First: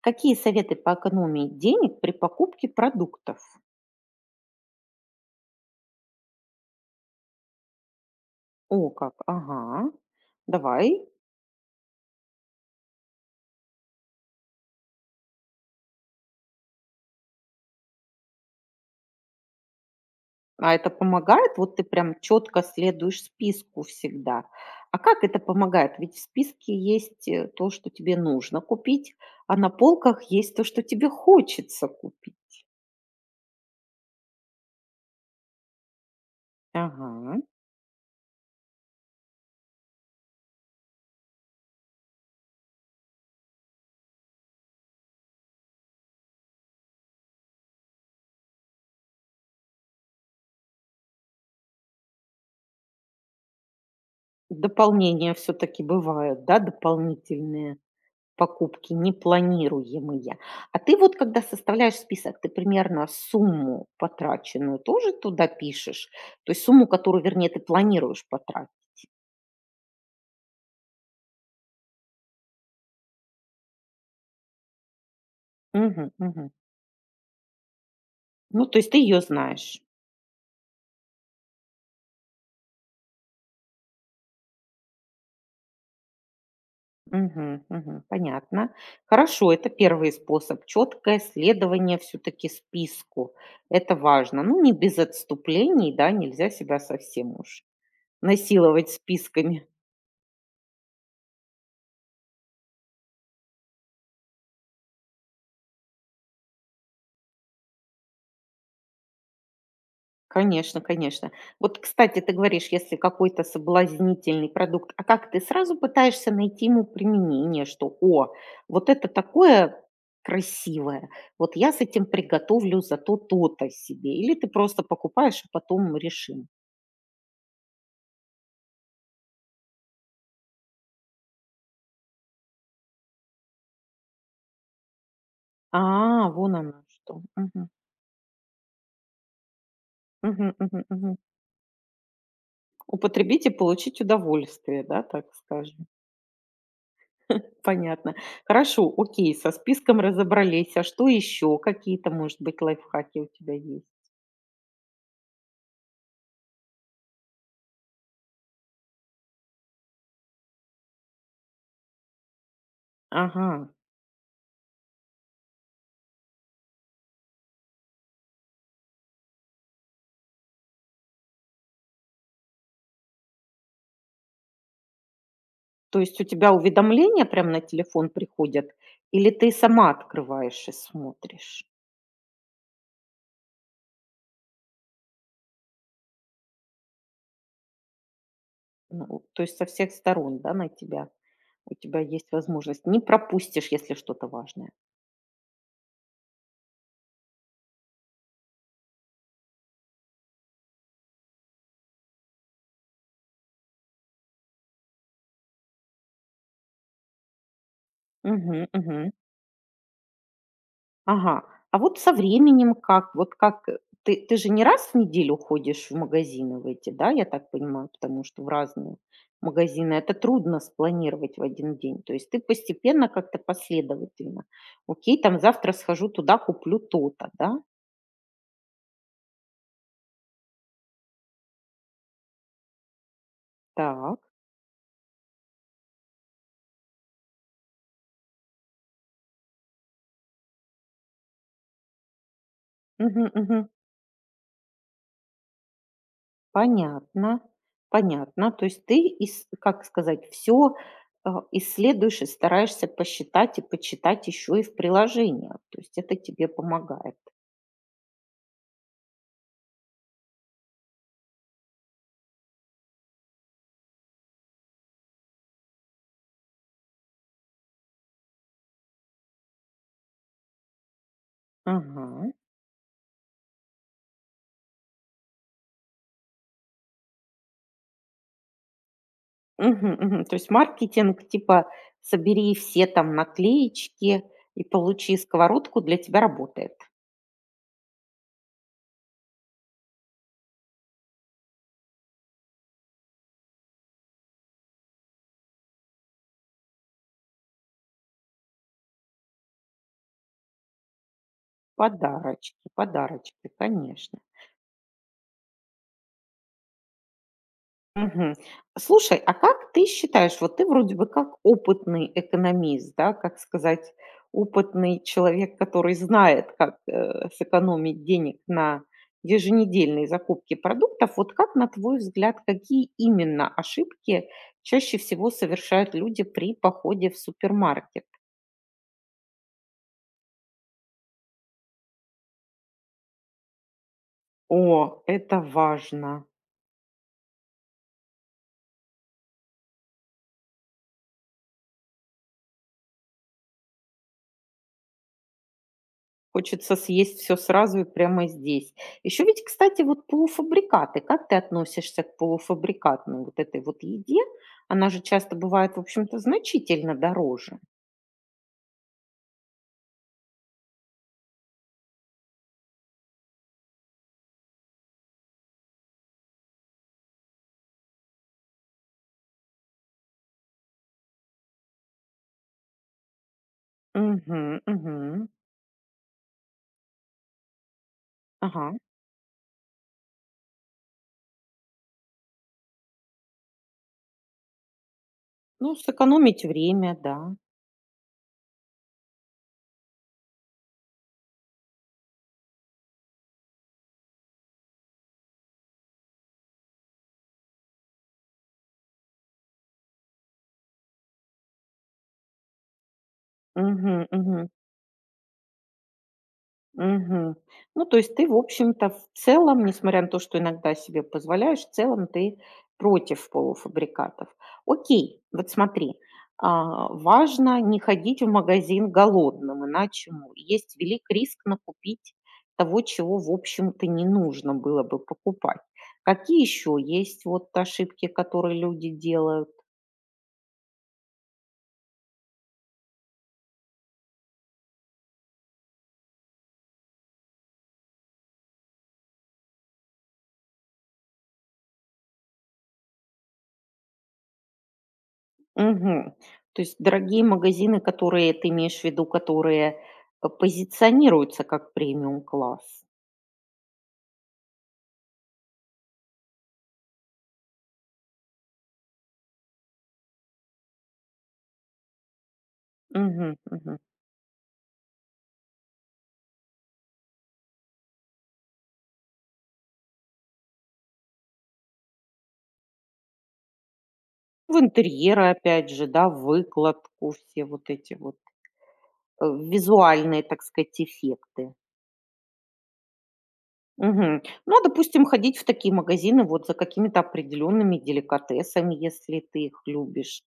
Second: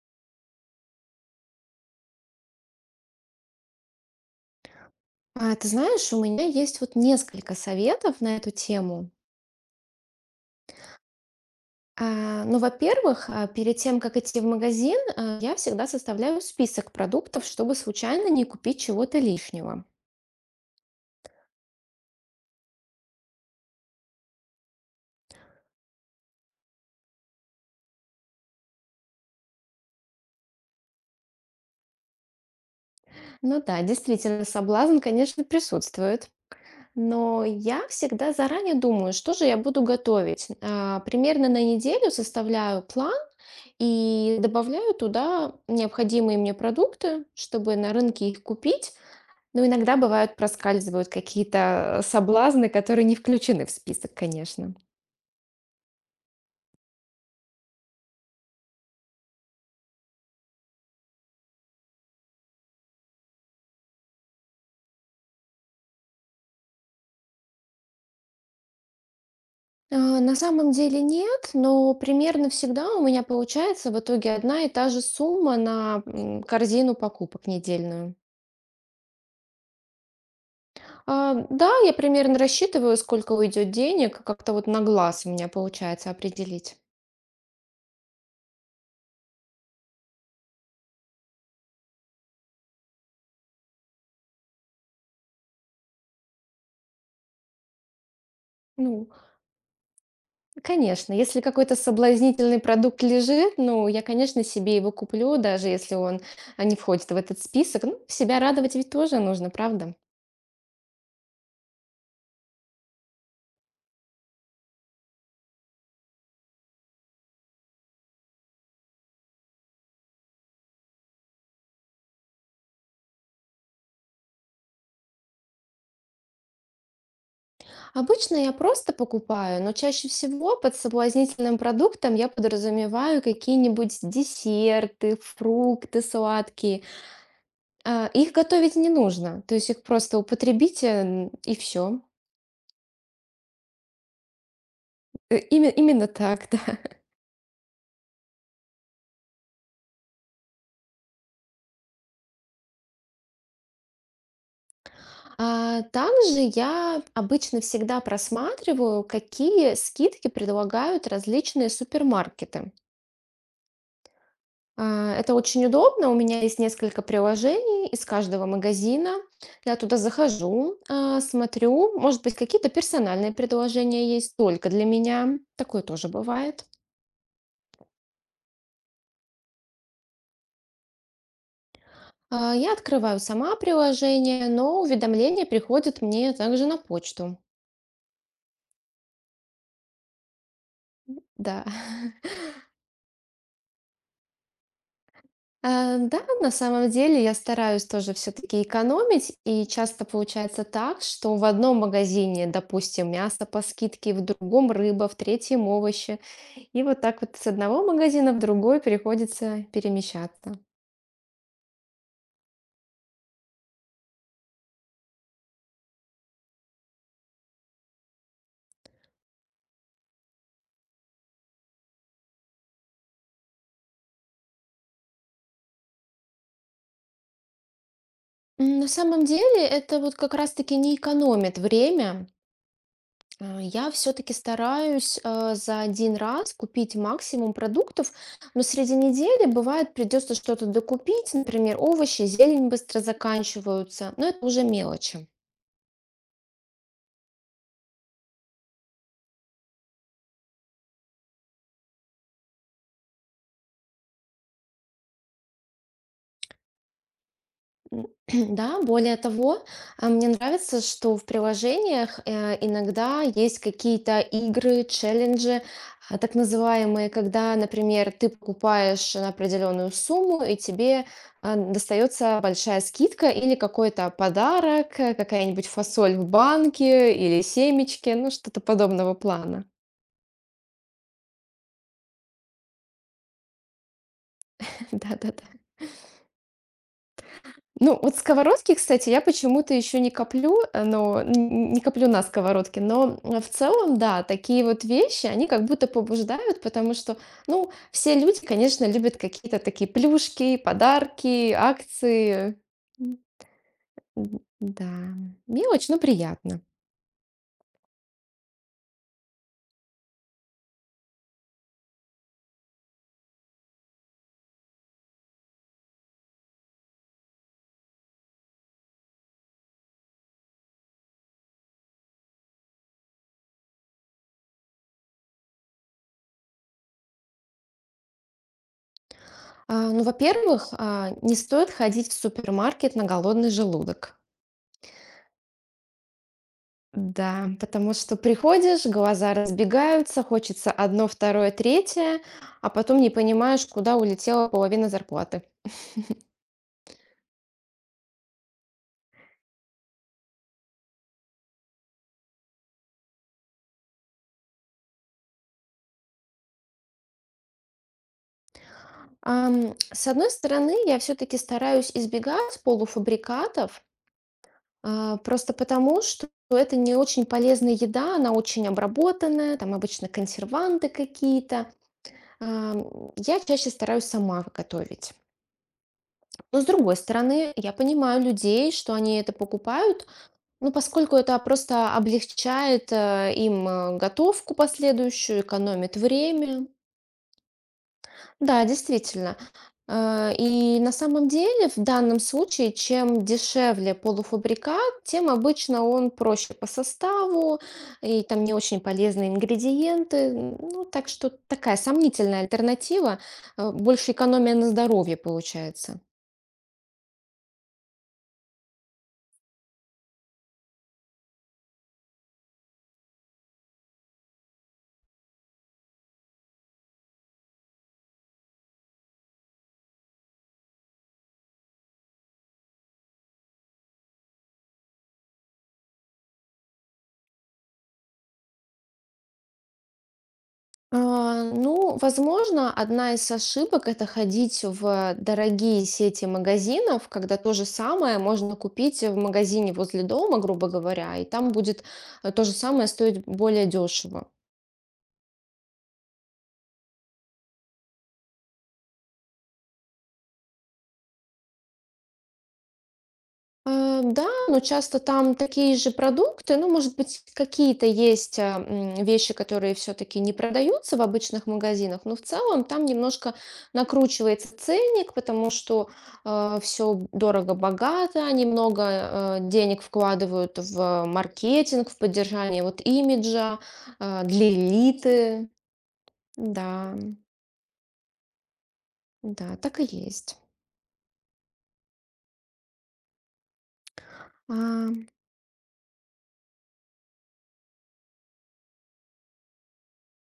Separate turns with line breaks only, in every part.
Какие советы по экономии денег при покупке продуктов?
Ты знаешь, у меня есть вот несколько советов на эту
О,
тему.
как, ага, давай.
Ну, во-первых, перед тем, как идти в магазин, я всегда составляю список продуктов, чтобы случайно не купить чего-то лишнего.
А это помогает? Вот ты прям четко следуешь списку всегда. А как это помогает? Ведь в списке есть то, что тебе нужно купить, а на полках есть то, что тебе хочется купить.
Ну да, действительно, соблазн, конечно, присутствует.
Ага.
Но я всегда заранее думаю, что же я буду готовить. Примерно на неделю составляю план и добавляю туда необходимые мне продукты, чтобы на рынке их купить. Ну, иногда бывают, проскальзывают какие-то, соблазны, которые не включены в список, конечно.
Дополнения все-таки бывают, да, дополнительные. Покупки непланируемые. А ты вот когда составляешь список, ты примерно сумму потраченную тоже туда пишешь? То есть сумму, которую, вернее, ты планируешь потратить?
На самом деле нет, но примерно всегда у меня получается в итоге одна и та же сумма на,
Мгм, мгм.
корзину покупок недельную.
Ну, то есть ты ее знаешь.
Да, я примерно рассчитываю, сколько уйдет денег, как-то вот на глаз у меня получается определить.
Мгм, мгм. Понятно. Хорошо, это первый способ. Четкое следование все-таки списку. Это важно. Ну, не без отступлений, да, нельзя себя совсем уж насиловать
Ну,
списками.
конечно, если какой-то соблазнительный продукт лежит, ну, я, конечно, себе его куплю, даже если он не входит в этот список. Ну, себя радовать ведь тоже нужно, правда?
Конечно, конечно. Вот, кстати, ты говоришь, если какой-то соблазнительный продукт, а как ты сразу пытаешься найти ему применение, что, о, вот это такое красивое, вот я с этим приготовлю зато то-то себе, или ты просто покупаешь, а потом решим.
Обычно я просто покупаю, но чаще всего под соблазнительным продуктом я подразумеваю какие-нибудь десерты,
А,
фрукты
вон оно
сладкие.
что. Мгм.
Их готовить не нужно, то есть их просто
Мгм, мгм,
употребите
мгм.
и все.
Употребить и получить удовольствие, да, так скажем.
Именно так, да.
Понятно. Хорошо, окей, со списком разобрались. А что еще? Какие-то, может быть, лайфхаки у тебя есть?
Также я обычно всегда просматриваю, какие скидки предлагают различные супермаркеты.
Ага.
Это очень удобно. У меня есть несколько приложений из каждого магазина. Я туда захожу, смотрю. Может быть, какие-то персональные предложения есть только для меня. Такое
То
тоже
есть у тебя
бывает.
уведомления прям на телефон приходят или ты сама открываешь и смотришь?
Я открываю сама приложение, но уведомление приходит мне также на почту.
Ну, то есть со всех сторон, да, на тебя.
Да.
У тебя есть возможность. Не пропустишь, если что-то важное.
Да, на самом деле я стараюсь тоже все-таки экономить, и часто получается так, что в одном магазине, допустим, мясо по скидке, в другом рыба, в третьем овощи, и вот так вот с одного магазина в
Мгм,
другой
мгм.
приходится перемещаться.
Ага. А вот со временем как? Вот как ты, ты же не раз в неделю ходишь в магазины в эти, да, я так понимаю, потому что в разные магазины. Это трудно спланировать в один день. То есть ты постепенно как-то последовательно. Окей, там завтра схожу туда, куплю то-то, да?
На самом деле это вот как раз-таки не экономит время. Я
Так.
все-таки стараюсь за один раз купить максимум продуктов, но среди недели бывает придется что-то докупить, например, овощи, зелень быстро
Мгм, мгм.
заканчиваются, но это уже мелочи.
Понятно. Понятно. То есть ты, как сказать, все исследуешь и стараешься посчитать и почитать еще и в приложениях. То есть это тебе помогает.
М, Да, более того, мне нравится, что в приложениях иногда есть какие-то игры, челленджи, так называемые, когда, например, ты покупаешь на определенную сумму, и тебе
Ага.
достается большая скидка или какой-то подарок, какая-нибудь фасоль в банке или семечки, ну что-то подобного плана.
Мгм, мгм. То есть маркетинг типа "собери все там наклеечки и получи
Да-да-да.
сковородку", для тебя работает.
Ну, вот сковородки, кстати, я почему-то еще не коплю, не коплю на сковородке, но в целом, да, такие вот вещи, они как будто побуждают, потому что, ну, все люди, конечно, любят какие-то такие плюшки, подарки, акции.
Подарочки,
М,
подарочки, конечно.
Да, мне очень ну, приятно.
Мгм. Слушай, а как ты считаешь, вот ты вроде бы как опытный экономист, да, как сказать, опытный человек, который знает, как сэкономить денег на еженедельные закупки продуктов, вот как, на твой взгляд, какие именно ошибки чаще всего совершают люди при походе в супермаркет?
Ну, во-первых, не стоит ходить в супермаркет на голодный желудок.
О, это важно.
Да, потому что приходишь, глаза разбегаются, хочется одно, второе, третье, а потом не понимаешь, куда улетела половина зарплаты.
Хочется съесть все сразу и прямо здесь. Еще, ведь, кстати, вот полуфабрикаты. Как ты относишься к полуфабрикатной вот этой вот еде? Она же часто бывает, в общем-то, значительно дороже.
С одной стороны, я все-таки стараюсь избегать полуфабрикатов, а просто потому, что это не очень полезная еда, она очень обработанная, там обычно консерванты какие-то. Я чаще стараюсь сама
Мгм,
готовить.
мгм.
Но с другой стороны, я понимаю
Ага.
людей, что они это покупают, ну, поскольку это просто облегчает, им, готовку последующую,
Ну,
экономит
сэкономить
время.
время, да.
Да, действительно. И на самом деле в данном случае, чем дешевле полуфабрикат, тем обычно он проще по составу, и там не очень полезные ингредиенты. Ну, так что такая сомнительная альтернатива.
Мгм,
Больше
мгм.
экономия на здоровье получается.
Мгм. Ну, то есть ты, в общем-то, в целом, несмотря на то, что иногда себе позволяешь, в целом ты против полуфабрикатов. Окей, вот смотри, а, важно не ходить в магазин голодным, иначе есть велик риск накупить того, чего, в общем-то, не нужно было бы покупать. Какие еще есть вот ошибки, которые люди делают?
Ну, возможно, одна из ошибок это ходить в дорогие сети магазинов, когда то же самое можно купить в магазине возле дома, грубо говоря, и там будет то же самое стоить более дешево.
Мгм. То есть дорогие магазины, которые ты имеешь в виду, которые, позиционируются как премиум класс.
Да, но часто там такие же продукты, ну, может быть, какие-то есть вещи, которые все-таки не продаются в обычных магазинах, но в целом там немножко
Мгм, мгм.
накручивается ценник, потому что все дорого-богато, они много денег вкладывают в маркетинг, в поддержание вот имиджа для
В интерьеры
элиты.
опять же, да, в
Да,
выкладку, все вот эти вот,
да, так и
визуальные,
есть.
так сказать, эффекты. Мгм. Ну, а,
А,
допустим, ходить в такие магазины вот за какими-то определенными деликатесами, если ты их любишь.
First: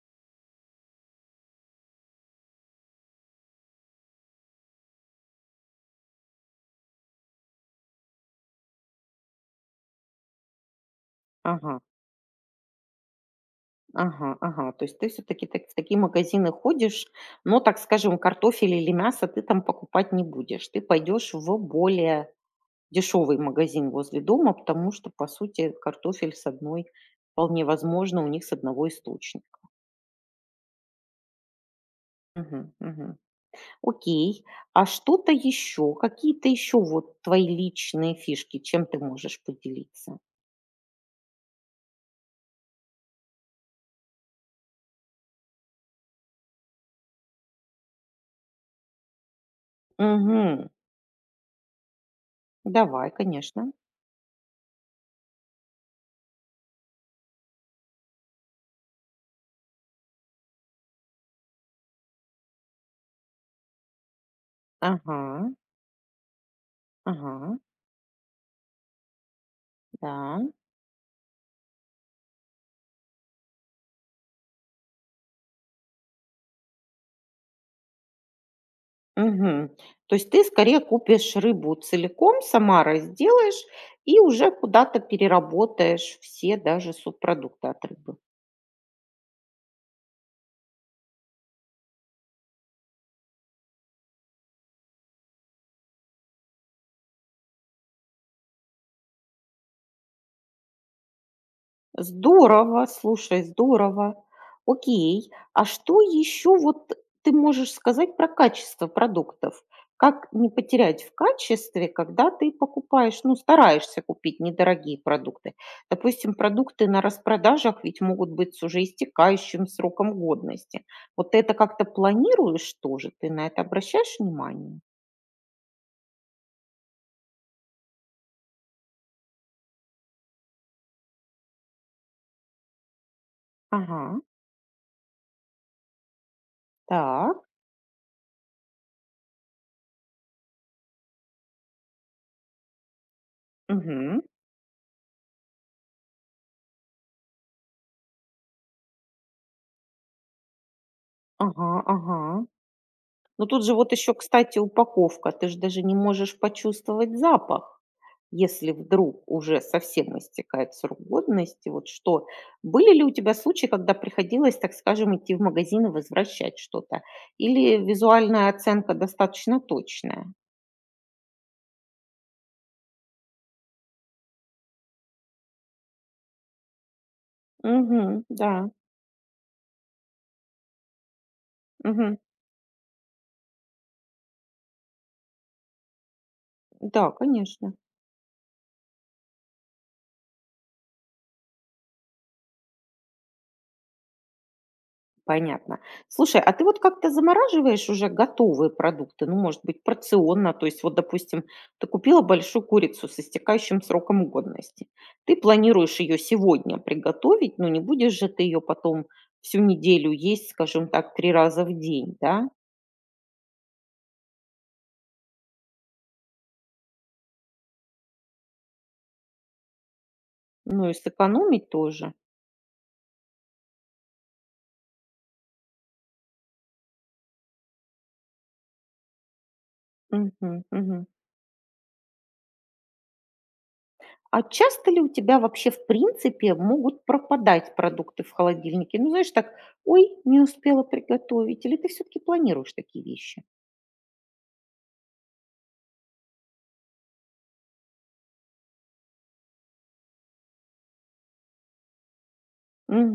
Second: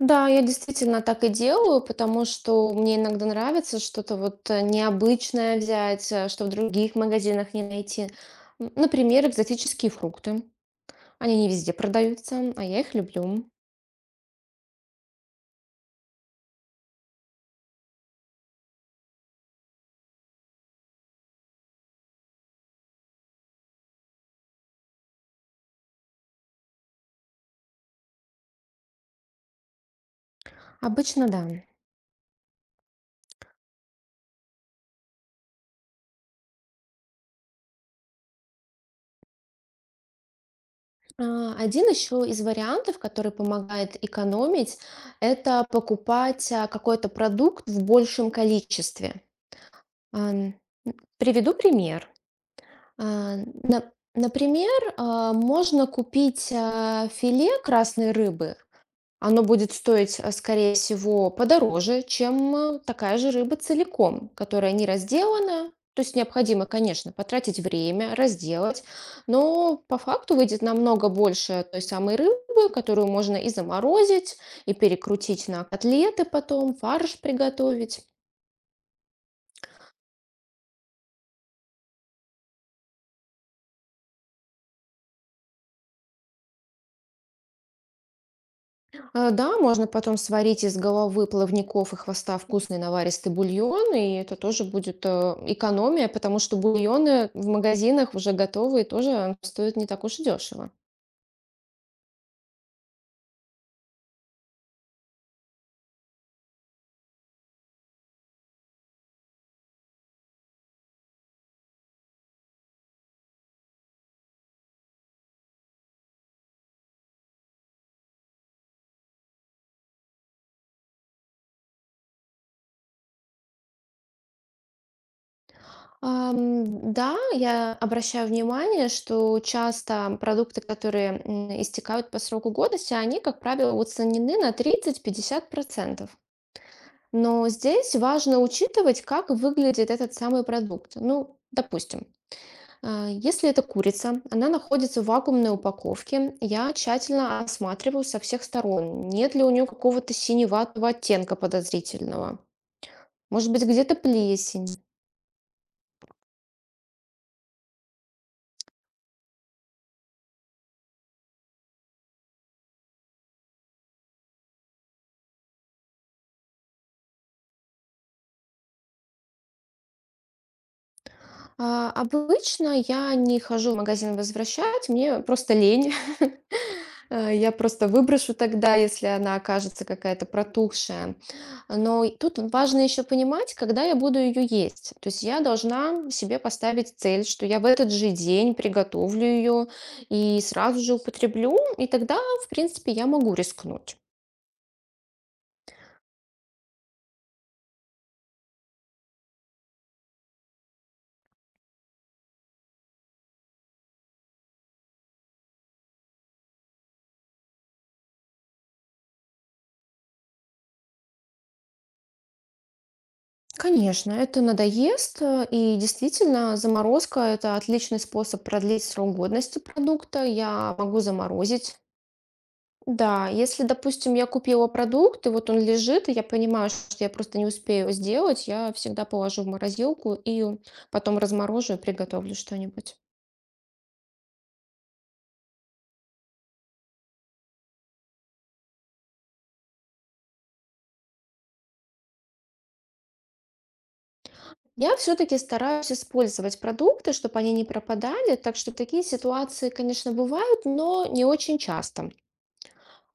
Да, я действительно так и делаю, потому что мне иногда нравится что-то вот необычное взять, что в других магазинах не найти. Например, экзотические фрукты. Они не везде
Ага.
продаются, а я их люблю.
Ага, ага. То есть ты все таки в такие магазины ходишь, но, так скажем, картофель или мясо ты там покупать не будешь. Ты пойдешь в более дешевый магазин возле дома, потому что, по сути, картофель с одной вполне возможно, у них с одного источника.
Обычно да.
Мгм, мгм. Окей. А что-то еще? Какие-то еще вот твои личные фишки? Чем ты можешь поделиться?
Один еще из вариантов, который помогает экономить, это покупать какой-то продукт в большем количестве. Ам,
Мгм.
Приведу пример.
Давай,
А,
конечно.
на- Например, можно купить филе красной рыбы. Оно будет стоить, скорее всего, подороже, чем такая же рыба целиком, которая не
Ага,
разделана. То есть необходимо, конечно,
ага,
потратить время, разделать, но по факту
да.
выйдет намного больше той самой рыбы, которую можно и заморозить, и перекрутить на котлеты потом, фарш приготовить.
Мгм. То есть ты скорее купишь рыбу целиком, сама разделаешь и уже куда-то переработаешь все даже субпродукты от рыбы.
Да, можно потом сварить из головы плавников и хвоста вкусный наваристый бульон, и это тоже будет экономия, потому что бульоны в магазинах уже готовые тоже стоят не так уж и дешево.
Здорово, слушай, здорово. Окей. А что еще вот ты можешь сказать про качество продуктов? Как не потерять в качестве, когда ты покупаешь, ну, стараешься купить недорогие продукты? Допустим, продукты на распродажах ведь могут быть с уже истекающим сроком годности. Вот ты это как-то планируешь тоже? Ты на это обращаешь внимание?
Да, я обращаю внимание, что часто продукты, которые истекают по сроку годности, они, как правило,
Ага,
уценены на 30-50%.
так,
Но здесь важно учитывать, как выглядит этот самый продукт. Ну, допустим, если это курица,
мгм,
она находится в вакуумной упаковке, я тщательно осматриваю со всех сторон, нет ли у нее какого-то синеватого оттенка
ага,
подозрительного.
ага. Но
Может быть,
тут же вот
где-то
еще, кстати,
плесень.
упаковка. Ты ж даже не можешь почувствовать запах, если вдруг уже совсем истекает срок годности. Вот что, были ли у тебя случаи, когда приходилось, так скажем, идти в магазин и возвращать что-то? Или визуальная оценка достаточно точная?
Обычно я не хожу в магазин возвращать, мне просто лень. Я просто
Угу,
выброшу
да.
тогда, если она окажется какая-то протухшая. Но и
Угу,
тут важно еще понимать, когда я буду ее есть. То есть я должна себе поставить
да,
цель, что я в
конечно.
этот же день приготовлю ее и сразу же употреблю, и тогда, в принципе, я могу рискнуть.
Понятно. Слушай, а ты вот как-то замораживаешь уже готовые продукты? Ну, может быть, порционно. То есть, вот, допустим, ты купила большую курицу с истекающим сроком годности. Ты планируешь ее сегодня приготовить, но не будешь же ты ее потом всю неделю есть, скажем так, 3 раза в день, да?
Конечно, это надоест, и действительно заморозка – это отличный способ продлить срок годности продукта. Я
Ну и
могу
сэкономить
заморозить.
тоже.
Да, если, допустим, я купила продукт, и вот он лежит, и я понимаю, что я просто не успею сделать, я всегда положу в морозилку и
Мгм, мгм.
потом разморожу и приготовлю что-нибудь.
А часто ли у тебя вообще в принципе могут пропадать продукты в холодильнике? Ну, знаешь, так, ой, не успела приготовить. Или ты все-таки планируешь такие вещи?
Я все-таки стараюсь использовать продукты, чтобы они не пропадали, так что такие ситуации, конечно, бывают, но не очень часто.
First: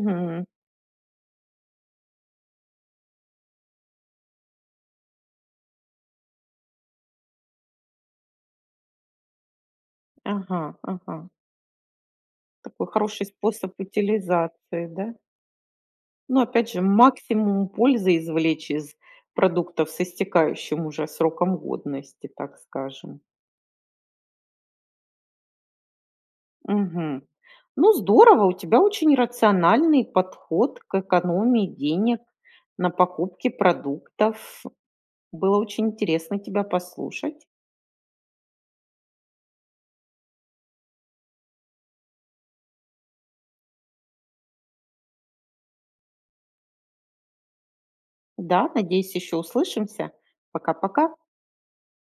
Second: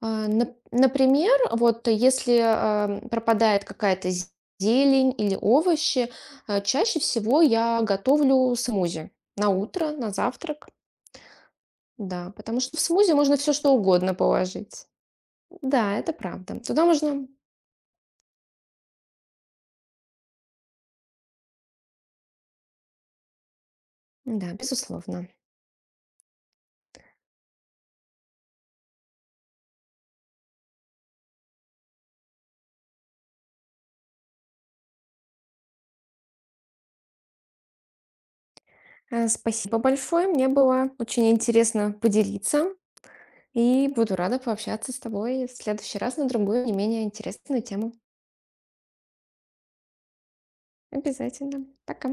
Например, вот если пропадает какая-то зелень или овощи, чаще всего я готовлю смузи на утро, на
Ага,
завтрак.
ага.
Да, потому что в
Такой
смузи
хороший
можно все
способ
что угодно
утилизации,
положить.
да?
Да, это
Но
правда.
опять же,
Туда можно,
максимум пользы извлечь из продуктов с истекающим уже сроком годности, так скажем.
да, безусловно.
Мгм. Ну, здорово, у тебя очень рациональный подход к экономии денег на покупке продуктов. Было очень интересно тебя послушать.
Спасибо большое, мне было очень интересно поделиться. И буду рада пообщаться с тобой в следующий раз на другую, не менее интересную тему.
Да, надеюсь, еще услышимся. Пока-пока.
Обязательно. Пока.